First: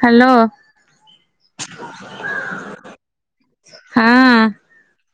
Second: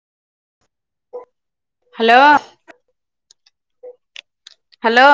Hello. Hello. ହଁ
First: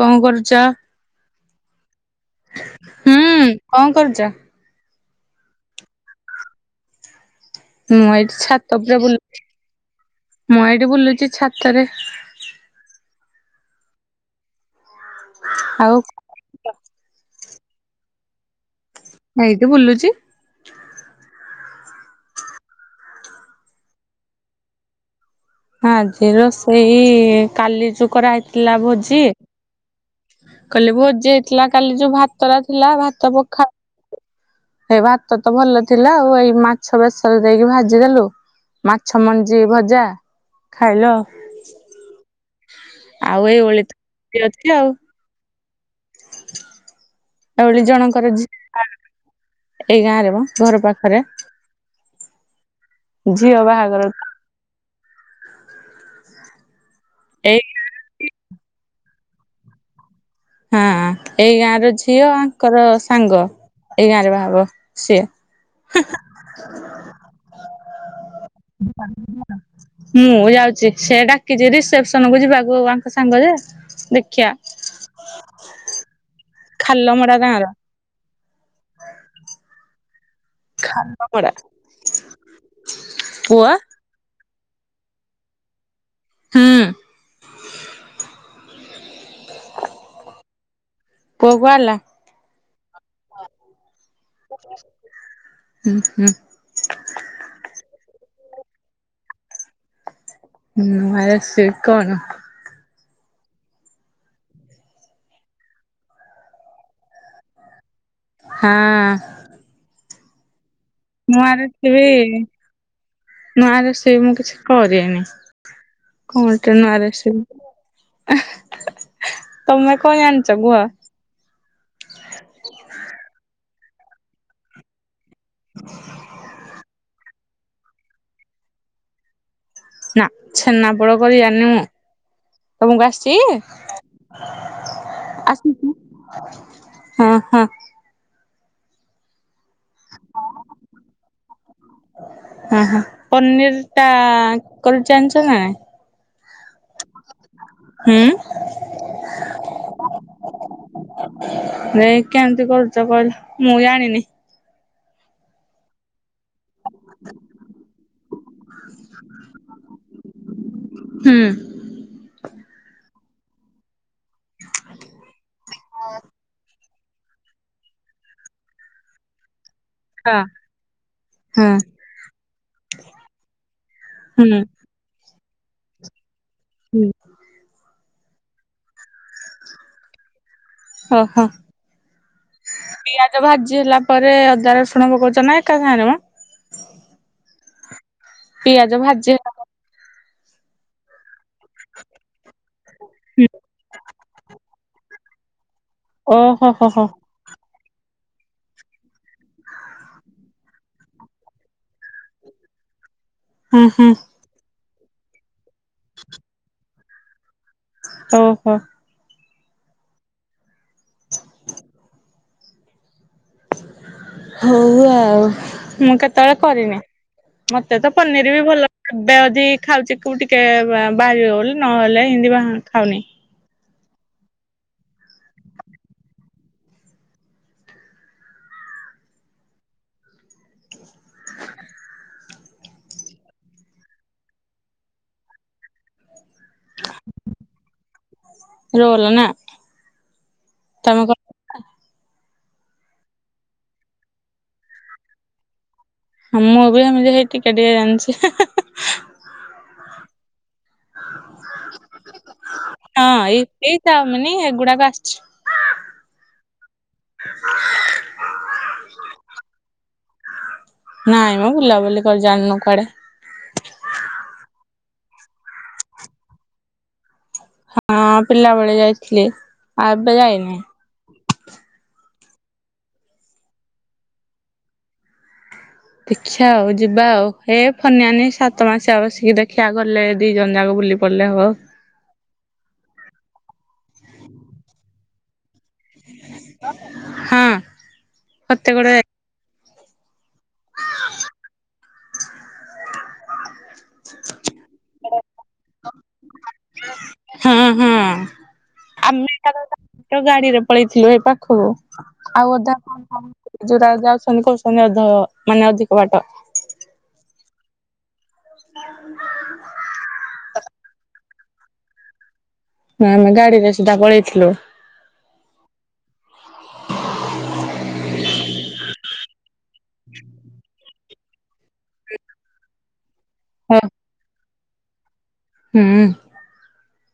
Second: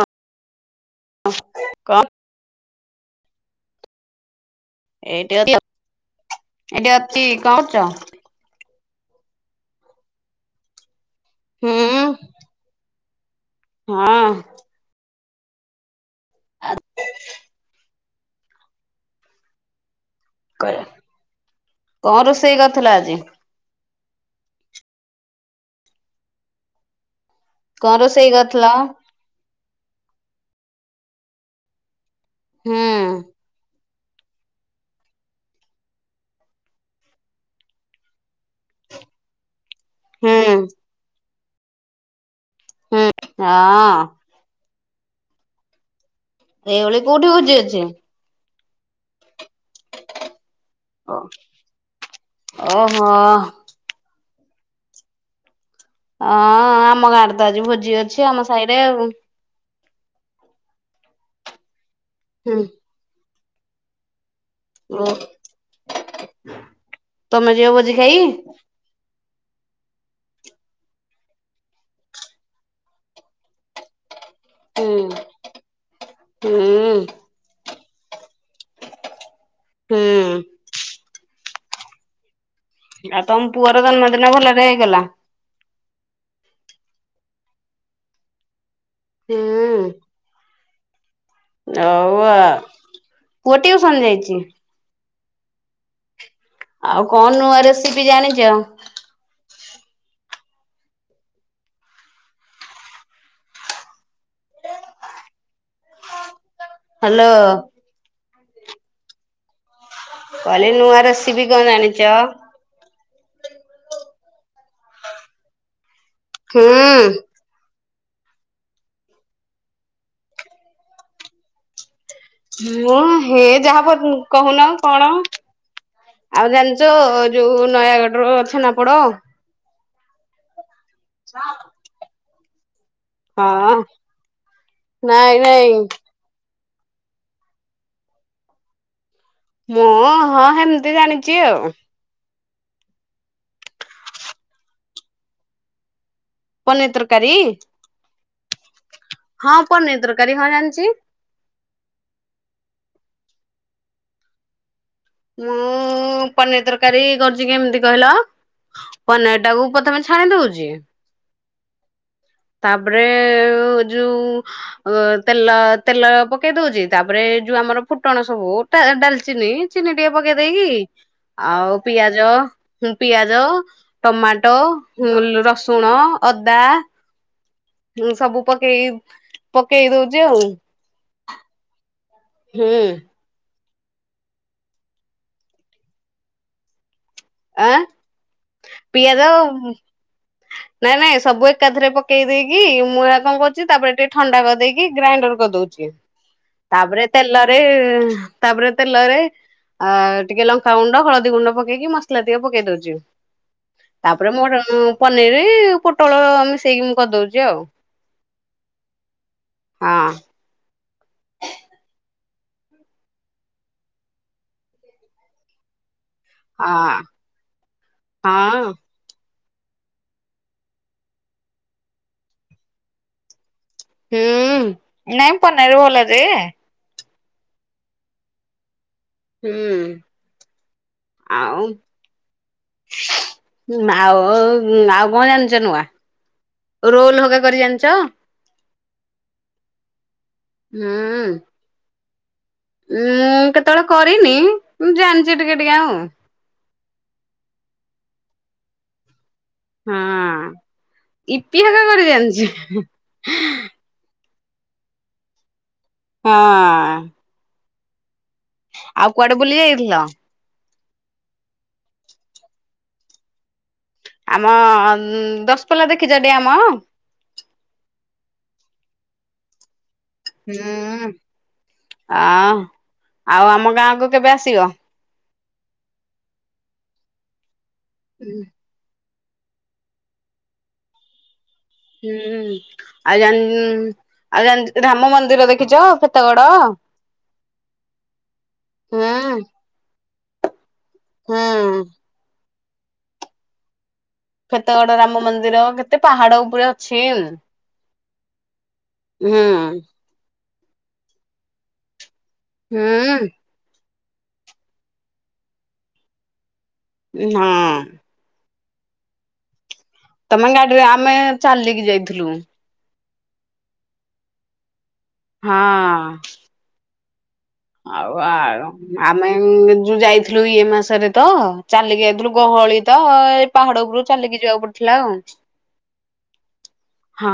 କଣ କରୁଛ? ଙ୍କ ହୁଁ କଣ କରୁଛ? ଏଇଟା ଏଇଟା ଅତି ମୁଁ ଏଇ ଛାତ ଉପରେ ବୁ ମୁଁ ଏଇଠି ବୁଲୁଛି। ହୁଁ ଛାତରେ ହଁ। ଆଉ। ଆ ଏଇଠି ତ ବୁଲୁଚି। [unintelligible] କଣ ରୋଷେଇ କରିଥିଲ ଆଜି? ଆଜି ରୋଷେଇ କାଲି କଣ ଯୋ ରୋଷେଇ କରିଥିଲ? କରାହେଇଥିଲା ଭୋଜି। କହିଲେ ଭୋଜି ହେଇଥିଲା କାଲି ଯୋଉ ଭାତରା ହୁଁ ଥିଲା ଭାତ ପଖା ଏ ଭାତ ତ ଭଲ ଥିଲା ଆଉ ଏଇ ମାଛ ବେସରେ ଦେଇକି ଭାଜିଦେଲୁ ମାଛ ମଞ୍ଜି ଭଜା ହୁଁ ଇଲୁ ଆଉ। ହୁଁ ଆଉ ଏଇ ହଁ ଓଳି ତ [unintelligible] ଅଛି ଆଉ। ଏ ଓଳି ଏଭଳି ଜଣଙ୍କର ଝିଅ ଏଇ ଗାଁରେ ମ ଘର ପାଖରେ ଓହୋ ହଁ ଝିଅ ବାହାଘର ହଁ ଆମ ଗାଁରେ ତ ଏଇ ଆଜି ଭୋଜି ଅଛି ଆମ ସାହିରେ ଆଉ। ହଁ ଏଇ ଗାଁର ଝିଅ ହୁଁ ଆଙ୍କର ସାଙ୍ଗ। ଏଇ ଗାଁ ରେ ବାହାହୋ ଓ ହ ସିଏ ତମେ ଯିବ ଭୋଜି ଖାଇ? ମୁଁ ଯାଉଛି ସେ ଡାକିଛି ରିସେପସନ କୁ ଯିବାକୁ ଆଙ୍କ ସାଙ୍ଗ ଯେ ଦେ ହୁଁ। ହୁଁ ଖାଲମଡ଼ା ଗାଁର ହୁଁ। ଖାଲପଡ଼ା। ଆଉ ତମ ପୁଅର ଜନ୍ମଦିନ ଭଲରେ ହେଇଗଲା? ହୁଁ। ହୁଁ। ପୁଅ କୁ ଆଲା ଆଉ ପୁଅ ଟିଉସନ ଯାଇଚି। ହୁଁ ହୁଁ। ଆଉ କଣ ନୂଆ ରେସିପି ଜାଣିଚ? ହୁଁ ଆ ସେ କଣ? ହ୍ୟାଲୋ। ହଁ। କହିଲି ନୂଆ ରେ ସିପି ନୂଆ କଣ ରେସିପି ଜାଣିଚ? ନୂଆ ରୋଷେଇ ମୁଁ କିଛି କରିନି କଣ ଗୋଟେ ନୂଆ ହୁଁ ରୋଶେଇ ତମେ କଣ ଜାନିଚ କୁହ? ମୁଁ ହେ ଯାହା କ କହୁନ କଣ ଆଉ ଜାଣିଚ ଯୋଉ ନୟାଗଡ ର ଛେନା ପୋଡ଼ ନା ଛେନା ପୋଡ଼ କରି ଯାଣିନି ମୁଁ ତମକୁ ଆସିଛି? ହଁ ନାଇଁ ନାଇଁ ଆସିଚି ହଁ ହଁ। ମୁଁ ହଁ ହେମତି ଜାଣିଛି ଆଉ। ହ ହ ପନିର୍ ଟା କରି ଜାଣିଛ ନା ନାଇ? ପନିର୍ ତରକାରୀ? ହୁଁ। ହଁ ପନିର୍ ତରକାରୀ ହଁ ଜାଣିଚି। ତ କହିଲି ମୁଁ ଯାଣିନି। ମୁ ପନିର୍ ତରକାରୀ କରୁଛି କେମିତି କହିଲ ପନିର ଟାକୁ ପ୍ରଥମେ ଛାଣି ଦଉଚି ହୁଁ। ତାପରେ ଯୋଉ ତେଲ ତେଲ ପକେଇ ଦଉଚି ତାପରେ ଯୋଉ ଆମର ଫୁଟଣ ସବୁ ଟା ଡାଲିଚିନି ଚିନି ଟିକେ ପକେଇ ହଁ ଦେଇକି ହଁ ଆଉ ପିଆଜ ପିଆଜ ହୁଁ ଟମାଟୋ ରସୁଣ ଅଦା [inaudible] ସବୁ ପକେଇ ପକେଇ ଦଉଛି ଆଉ। ହ ହ। ହୁଁ। ଜ ହେଲା ପରେ ଅଦା ରଶୁଣ ପକଉଛ ନା ଏକା ସାଙ୍ଗରେ ମ? ଆଁ ପିଆଜ ଭାଜି ନାଇଁ ନାଇଁ ସବୁ ଏକାଥରେ ପକେଇ ଦେଇକି ମୁଏରା କଣ ପରେ କରୁଛି ତାପରେ ଟିକେ ଥଣ୍ଡା କରିଦେଇକି ଗ୍ରାଇଣ୍ଡର କରି ଦଉଚି। ଓହୋ ହୋ ତାପରେ ହୋ ତେଲରେ ତାପରେ ତେଲରେ ଆ ଟିକେ ଲଙ୍କାଗୁଣ୍ଡ ହଳଦୀ ଗୁଣ୍ଡ ପକେଇକି ମସଲା ଟିକେ ପକେଇ ଦଉଚି। ହୁଁ ହୁଁ ତାପରେ ମୋର ପନିରି ପୋଟଳ ମିଶେଇକି ମୁଁ କରିଦଉଛି ଆଉ। ଓହୋ। ହଁ। ହଉ ଆଉ। ମୁଁ କେତେବେଳେ ହଁ କରିନି। ମତେ ତ ପନିର ହଁ ବି ଭଲ [unintelligible] ଖାଉଛି ଟିକେ ବାହାରିବ ବୋଲି ନହେଲେ ହିନ୍ତି ବ ଖାଉନି। ହୁଁ ନାଇ ପନିରି ଭଲ ଯେ। ହୁଁ ଆଉ ଆଉ ଆଉ କଣ ଜାଣିଛ ନୂଆ? ରୋଲ ହଗା କରି ଜାଣିଚ? ରୋଲ ନା। ହୁଁ। ତମେ ମୁଁ କେତେବେଳେ କରିନି। ମୁଁ ଜାଣିଛି ଟିକେ ଟିକେ ଆଉ। ମୁଁ ବି ସେମିତି ହେଇ ଟିକେ ଟିକେ ଜାଣିଚି। ହଁ ଇପି ହକା କରି ଜାଣିଚି। ମାନେ ହେଗୁଡାକ ଆସିଚି। ହଁ। [inaudible] ଆଉ କୁଆଡେ ବୁଲି ଯାଇଥିଲ? ନାଇଁ ମା ବୁଲାବୁଲି କରି ଜାଇନୁ କୁଆଡେ। ଆମ ଦଶପଲ୍ଲା ଦେଖିଛ ଡ୍ୟାମ! ହଁ ପିଲାବେଳେ ଯାଇଥିଲି ଆ ଏବେ ଯାଇନି। ହୁଁ। ଆ ଆଉ ଆମ ଗାଁକୁ କେବେ ଆସିବ? ଦେଖିଆ ଆଉ ଯିବା ଆଉ ଏ ଫନିଆନି ସାତ ମାସ ବସିକି ଦେଖିଆ ଗଲେ ଦି ଜଣ ଯାକ ବୁଲି ପ ହୁଁ ଆଉ ଜା ଆଉ ଜା ରାମ ମନ୍ଦିର ଦେଖିଚ? ଫତେଗଡ? ହଁ ଫତେଗଡ ହୁଁ। ହୁଁ। ଫତେଗଡ ରାମ ମନ୍ଦିର କେତେ ପାହାଡ ଉପରେ ଅଛି। ହଁ ହୁଁ [unintelligible] ପଳେଇଥିଲୁ ଏ ପାଖକୁ ଆଉ ଅଧା ହୁଁ ଯୋଉରା ଯାଉଛନ୍ତି କହୁଛନ୍ତି ଅଧ ମାନେ ଅଧିକ ବାଟ। ହଁ। [inaudible] ତମେ ଗାଡିରେ ଆମେ ଚାଲିକି ଯାଇଥିଲୁ। ଆମେ ଗାଡିରେ ସିଧା ପଳେଇଥିଲୁ। ହଁ। ଆଉ ଆଉ ଆମେ ଯୋଉ ଯାଇଥିଲୁ ଇଏ ମାସରେ ତ ଚାଲିକି ଯାଇଥିଲୁ। ଗହ ଗହଳି ତ ଏଇ ପାହାଡ ହଁ ଉପରୁ ଚାଲିକି ଯିବାକୁ ପଡିଥିଲା ଆଉ। ହୁଁ। ହଁ।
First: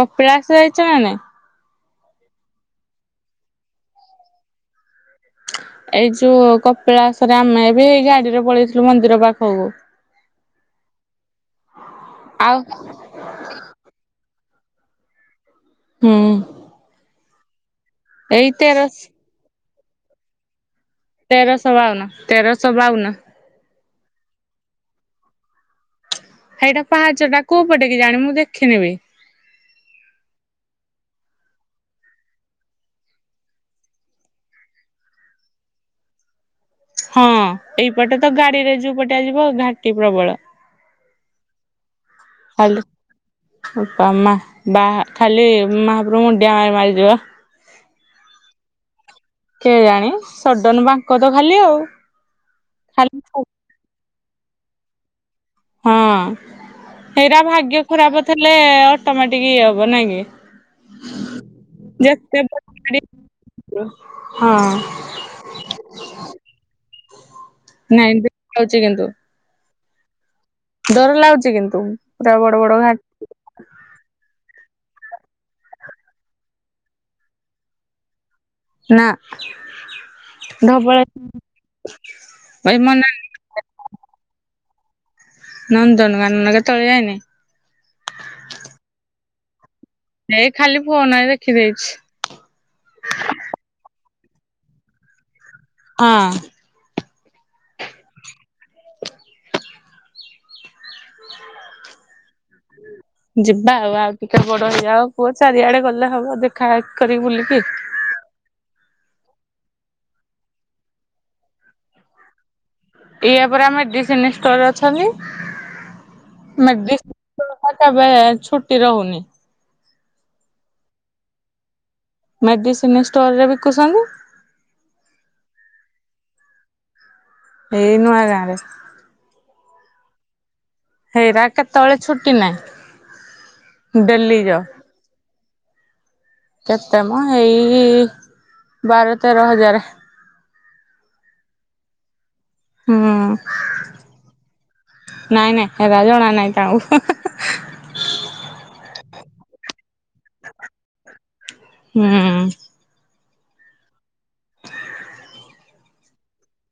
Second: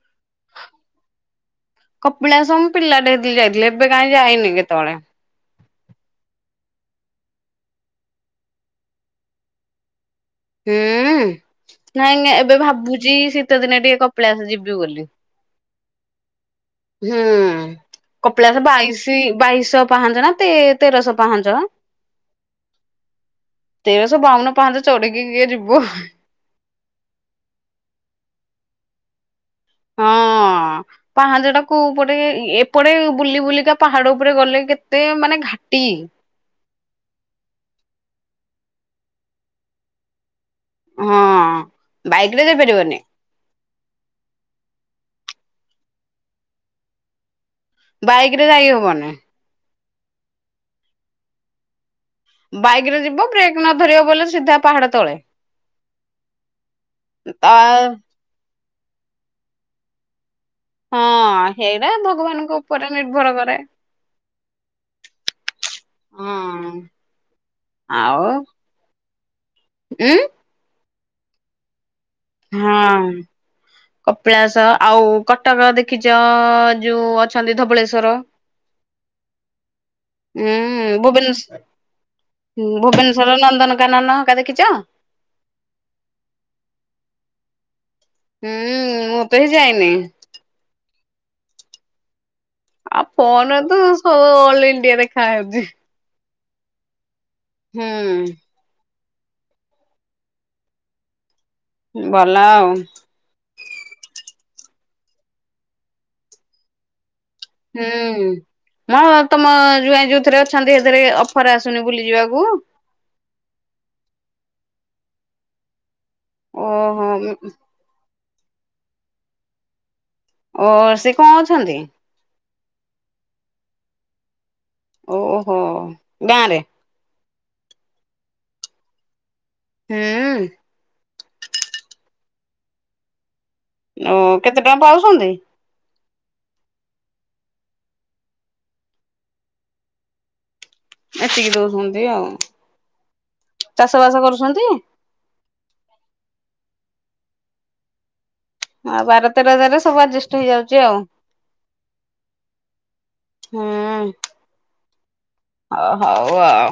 କପିଳାଶ ଯାଇଚ ନା ନାଇଁ? କପିଳାସ ମୁଁ ପିଲାଟେ ହେଇଥିଲି ଯାଇଥିଲି। ଏବେ କାହିଁ ଯାଇନି କେତେବେଳେ। ଏଇ ଯୋଉ କପିଳାସରେ ଆମେ ବି ଏଇ ଗାଡିରେ ପଳେଇଥିଲୁ ମନ୍ଦିର ପାଖକୁ। ହୁଁ ନାଈ ନାଈ ଏବେ ଆଉ ଭାବୁଚି, ଶିତ ଦିନେ ଟିକେ କପିଳାସ ଯିବୁ। ବୁ ବଲି। ହୁଁ। ହୁଁ ଏଇ କପିଳାସ ତେରଶ ବାଇଶ ବାଇଶହ ପାହାଚ ନା ତେ ତେରଶହ ପାହାଞ୍ଚ ତେରଶହ ବାଉନ ତେରଶହ ବାଉନ। ତେର ସ ବାଉନ ପାହୁଞ୍ଚ ଚଡଡିକି କିଏ ଯିବ? ଏଇଟା ପାହାଚ ଟା କୋଉ ପଟେ କେ ଜାଣି ମୁଁ ଦେଖିନେବି। ହଁ। ହଁ ପାହାଜ ଟା କୋଉ ପଟେ ଏପଟେ ବୁଲି ବୁଲିକା ପାହାଡ ଉପରେ ଗଲେ କେତେ ମାନେ ଘା ହଟି ହଁ ଏଇପଟେ ତ ଗାଡିରେ ଯୋଉ ପଟେ ଆ ଯିବ ଘାଟି ପ୍ରବଳ। ହଁ ବାଇକରେ ଖାଲି ଯାଇପାରିବନି? ମା ବା ଖାଲି ମହାପ୍ରଭୁଙ୍କୁ ମୁଣ୍ଡିଆ ମାରି ମାରିଯିବା। ବାଇକରେ ଯାଇ ହବନି। କେ ଜାଣି ସଡନ ବାଙ୍କ ତ ଖାଲି ଆଉ। ବାଇକରେ ଖାଲି ଯିବ ହଁ। ବ୍ରେକ୍ ନ ଧରିବ ବଲେ ସିଧା ପାହାଡ ତଳେ। ହଁ ଏଇରା ଭାଗ୍ୟ ତା ଖରାପ ଥିଲେ ଟମାଟିକି ଇଏ ହବ ନାଇଁ କି? ହଁ ହେଇଟା ଯେତେ ଭଗବାନଙ୍କ ଉପରେ ନିର୍ଭର କରେ। [unintelligible] ହଁ ହଁ। ନାଇ ଆଉ ଦେଖୁଛି କିନ୍ତୁ। ଉଁ? ଡର ଲାଗୁଚି କିନ୍ତୁ ପୁରା ବଡ ବଡ ହଁ ଘାଟି କପିଳାସ ଆଉ କଟକ ଦେଖିଚ ଯୋଉ ଅଛନ୍ତି ଧବଳେଶ୍ଵର। ନା। ହୁଁ ଧବଳ ଭୁବନେଶ ଏଇ ମନା ଭୁବନେଶ୍ଵର ନନ୍ଦନକାନନ ହଙ୍କା ଦେଖିଚ? ନନ୍ଦନ କାନନ କେତବେଳେ ଯାଇନି। ହୁଁ ମୁଁ ତ ହିଁ ଯାଇନି। ଏଇ ଖାଲି ଫୁନରେ ଦେଖିଦେଇଚି। ଆଉ ଫୋନ ତ ସବୁ ଅଲ ଇଣ୍ଡିଆ ଦେଖାହାଉଚି। ହଁ। ହୁଁ। ଭଲ ଆଉ। ଯିବା ଆଉ ଆଉ ଟିକେ ବଡ ହେଇଯ ଆଉ ପୁଅ ଚାରିଆଡେ ଗଲେ ହବ ଦେଖା କରିକି ବୁଲିକି। ହୁଁ। ମଁ ତମ ଜ୍ୱାଇଁ ଯୋଉଥିରେ ଅଛନ୍ତି ସେଥିରେ ଅଫର ଆସୁନି ବୁଲି ଯିବାକୁ? ଇା ପରା ମେଡିସିନ ଷ୍ଟୋର ଅଛନ୍ତି। ମବେ ଓହୋ [unintelligible] ଛୁଟି ରହୁନି। ଓ ସେ କଣ ଅଛନ୍ତି? ମେଡିସିନ ଷ୍ଟୋର ରେ ବିକୁଛନ୍ତି। ଓହୋ ଗାଁରେ? ଏଇ ନୁଆଗାଁ ରେ। ହୁଁ। ହେଇରା କେତେବେଳେ ଛୁଟି ନାହିଁ। ଓ ଡେଲି ଯାଅ। କେତେ ଟାଇମ ପାଉଚନ୍ତି? କେତେ ମ ଏଇ ବାର ତେର ହଜାର। ଏତି କିି ଦୋଉଚନ୍ତି ଆଉ। ହୁଁ ଚାଷ ବାସ କରୁଛନ୍ତି ନାଇଁ ନାଇଁ ହେରା ଜଣା ନାଇଁ। ଯାଉ। ଆଉ ବାର ତେର ହଜାରରେ ସବୁ ଆଡଜଷ୍ଟ ହେଇଯାଉଚି ଆଉ। ହୁଁ। ହଁ। ହ ହଉ ଆଉ।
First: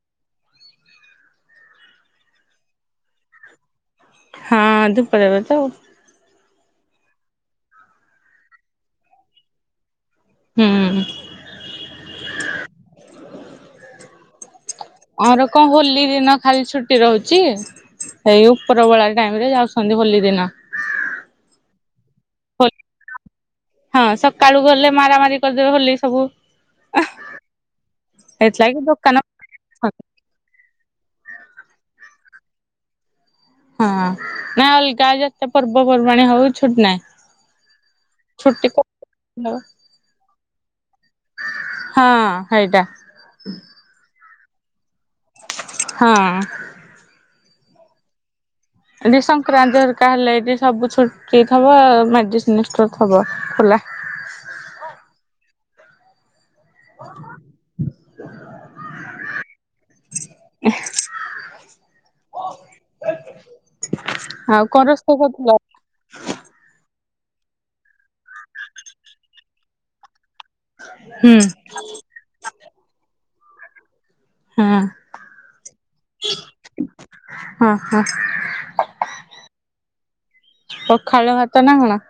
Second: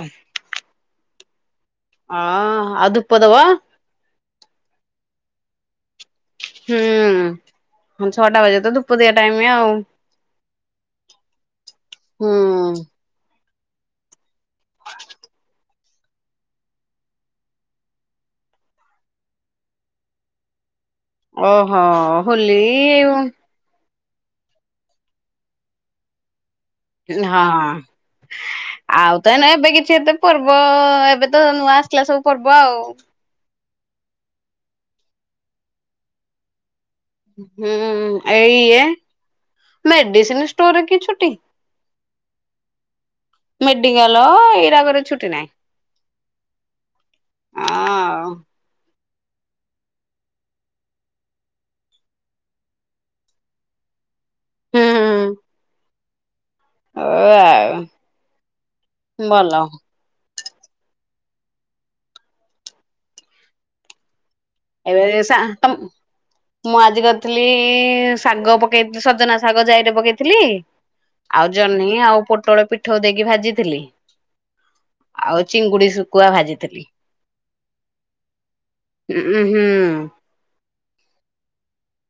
ଅ ଆଉ ଧୂପ ଦବ। ହଁ ଧୂପ ଦେବୀ ତ ଆଉ। ହୁଁ ହଁ ଛଅଟା ବାଜିଲେ ତ ଧୂପବଦିଆ ଟାଇମ ଆଉ। ହୁଁ। ହୁଁ। ଆର କଣ ହୋଲ। ହୋଲି ଦିନ ଖାଲି ଛୁଟି ରହୁଛି ହେଇ ଉପରବେଳା ଟାଇମ ରେ ଯାଉଛନ୍ତି ହୋଲି ଦିନ। ଓହୋ ହୋଲି ଉ। ହଁ ସକାଳୁ ଗଲେ ମାରାମାରି କରିଦେବେ ହୋଲି ସବୁ। ହଁ। ସେଥିଲାଗି ଦୋକାନ ଆଉ ତ ଏଇନା ଏବେ କିଛି ହଁ ଏତେ ପର୍ବ ଏବେ ତ ନୂଆ ଆସିଲା ସବୁ। ପର୍ବ ଆଉ। ହଁ ନାଇ ଅଲଗା ଯେତେ ପର୍ବପର୍ବାଣି ହଉ ଛୁଟି ନାହିଁ। ହୁଁ ଏଇ ଛୁଟି ଇଏ ମେଡିସିନ ଷ୍ଟୋର ରେ କି ଛୁ ହଁ ହେଇଟା। ମେଡିକାଲ ଇରାକରେ। ହଁ। ଅଁ ଆଉ। ଏଠି ସଂକ୍ରାନ୍ତି ହରିକା ହେଲେ ଏଠି ସବୁ ଛୁଟି ଥବ ମେଡିସିନ ଷ୍ଟୋର ଥବ ଖୋଲା। ହୁଁ। ଓ ଆଉ ଭଲ। ଆଉ କଣ ଏବେ ରୋଷେଇ ସା କରିଥିଲ? ତମ ମୁଁ ଆଜିି କ ରି ଥିଲି ଶାଗ ପକେଇ ସଜନା ଶାଗ ଜାଇରେ ପକେଇ। ଥୀଲି ହୁଁ ଆଉ ଜହ୍ନି ଆଉ ପୋଟଳ ପିଠଉ ଦେଇକି ଭାଜିଥିଲି। ହଁ ଆଉ ଚିଙ୍ଗୁଡି ଶୁଖୁଆ ଭାଜିଥିଲି। ହଁ ହଁ ଉଁ ହୁଁ ପଖାଳ ଭାତ ନା କଣ।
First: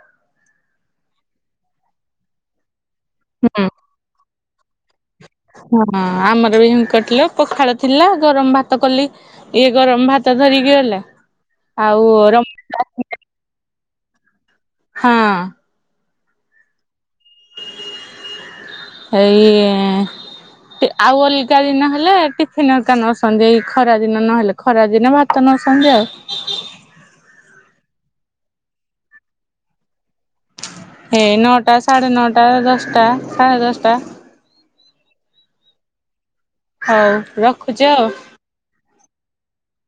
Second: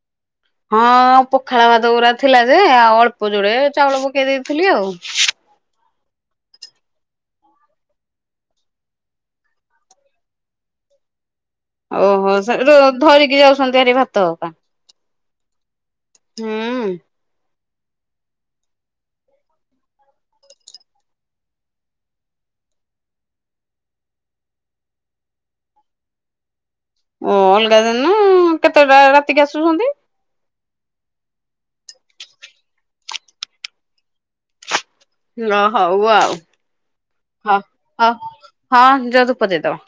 ହଁ ପଖାଳ ଭାତ ଗୁରା ଥିଲା ଯେ ଆଉ ଅଳ୍ପ ଯୋଡେ ହୁଁ ଚାଉଳ ପକେଇ ଦେଇଥିଲି ଆଉ। ହଁ ଆମର ବି ସେମତି କରଥୀଲେ ପଖାଳ ଥିଲା ଗରମ ଭାତ କଲି ଇଏ ଗରମ ଭାତ ଧରିକି। ଗଲେ। ଓହୋ ସେଠୁ ଧରିକି ଯାଉଛନ୍ତି ହାରି ଭାତ ହକା। ହଁ। ହୁଁ। ହେଇ। ଆଉ ଅଲଗା ଦିନ ହେଲେ ଟିଫିନ ହରିକା ନଉସନ୍ତି ଏଇ ଖରା ଦିନ ନହେଲେ ଖରା ଦିନେ ଭାତ ନଉ ଛନ୍ତି ଆଉ। ଓ ଅଲଗା ଦିନ କେତେଟା ରାତିକି ଆସୁଛନ୍ତି। ହେଇ ନଅଟା ସାଢେ ନଅଟା ଦଶଟା ସାଢ଼େ ଦଶଟା। ଲ ହଉ ଆଉ ହଉ ରଖୁଛି ଆଉ। ହଉ ହଁ ହି। ଯାଅ ଧୂପ ଦେଇଦବ।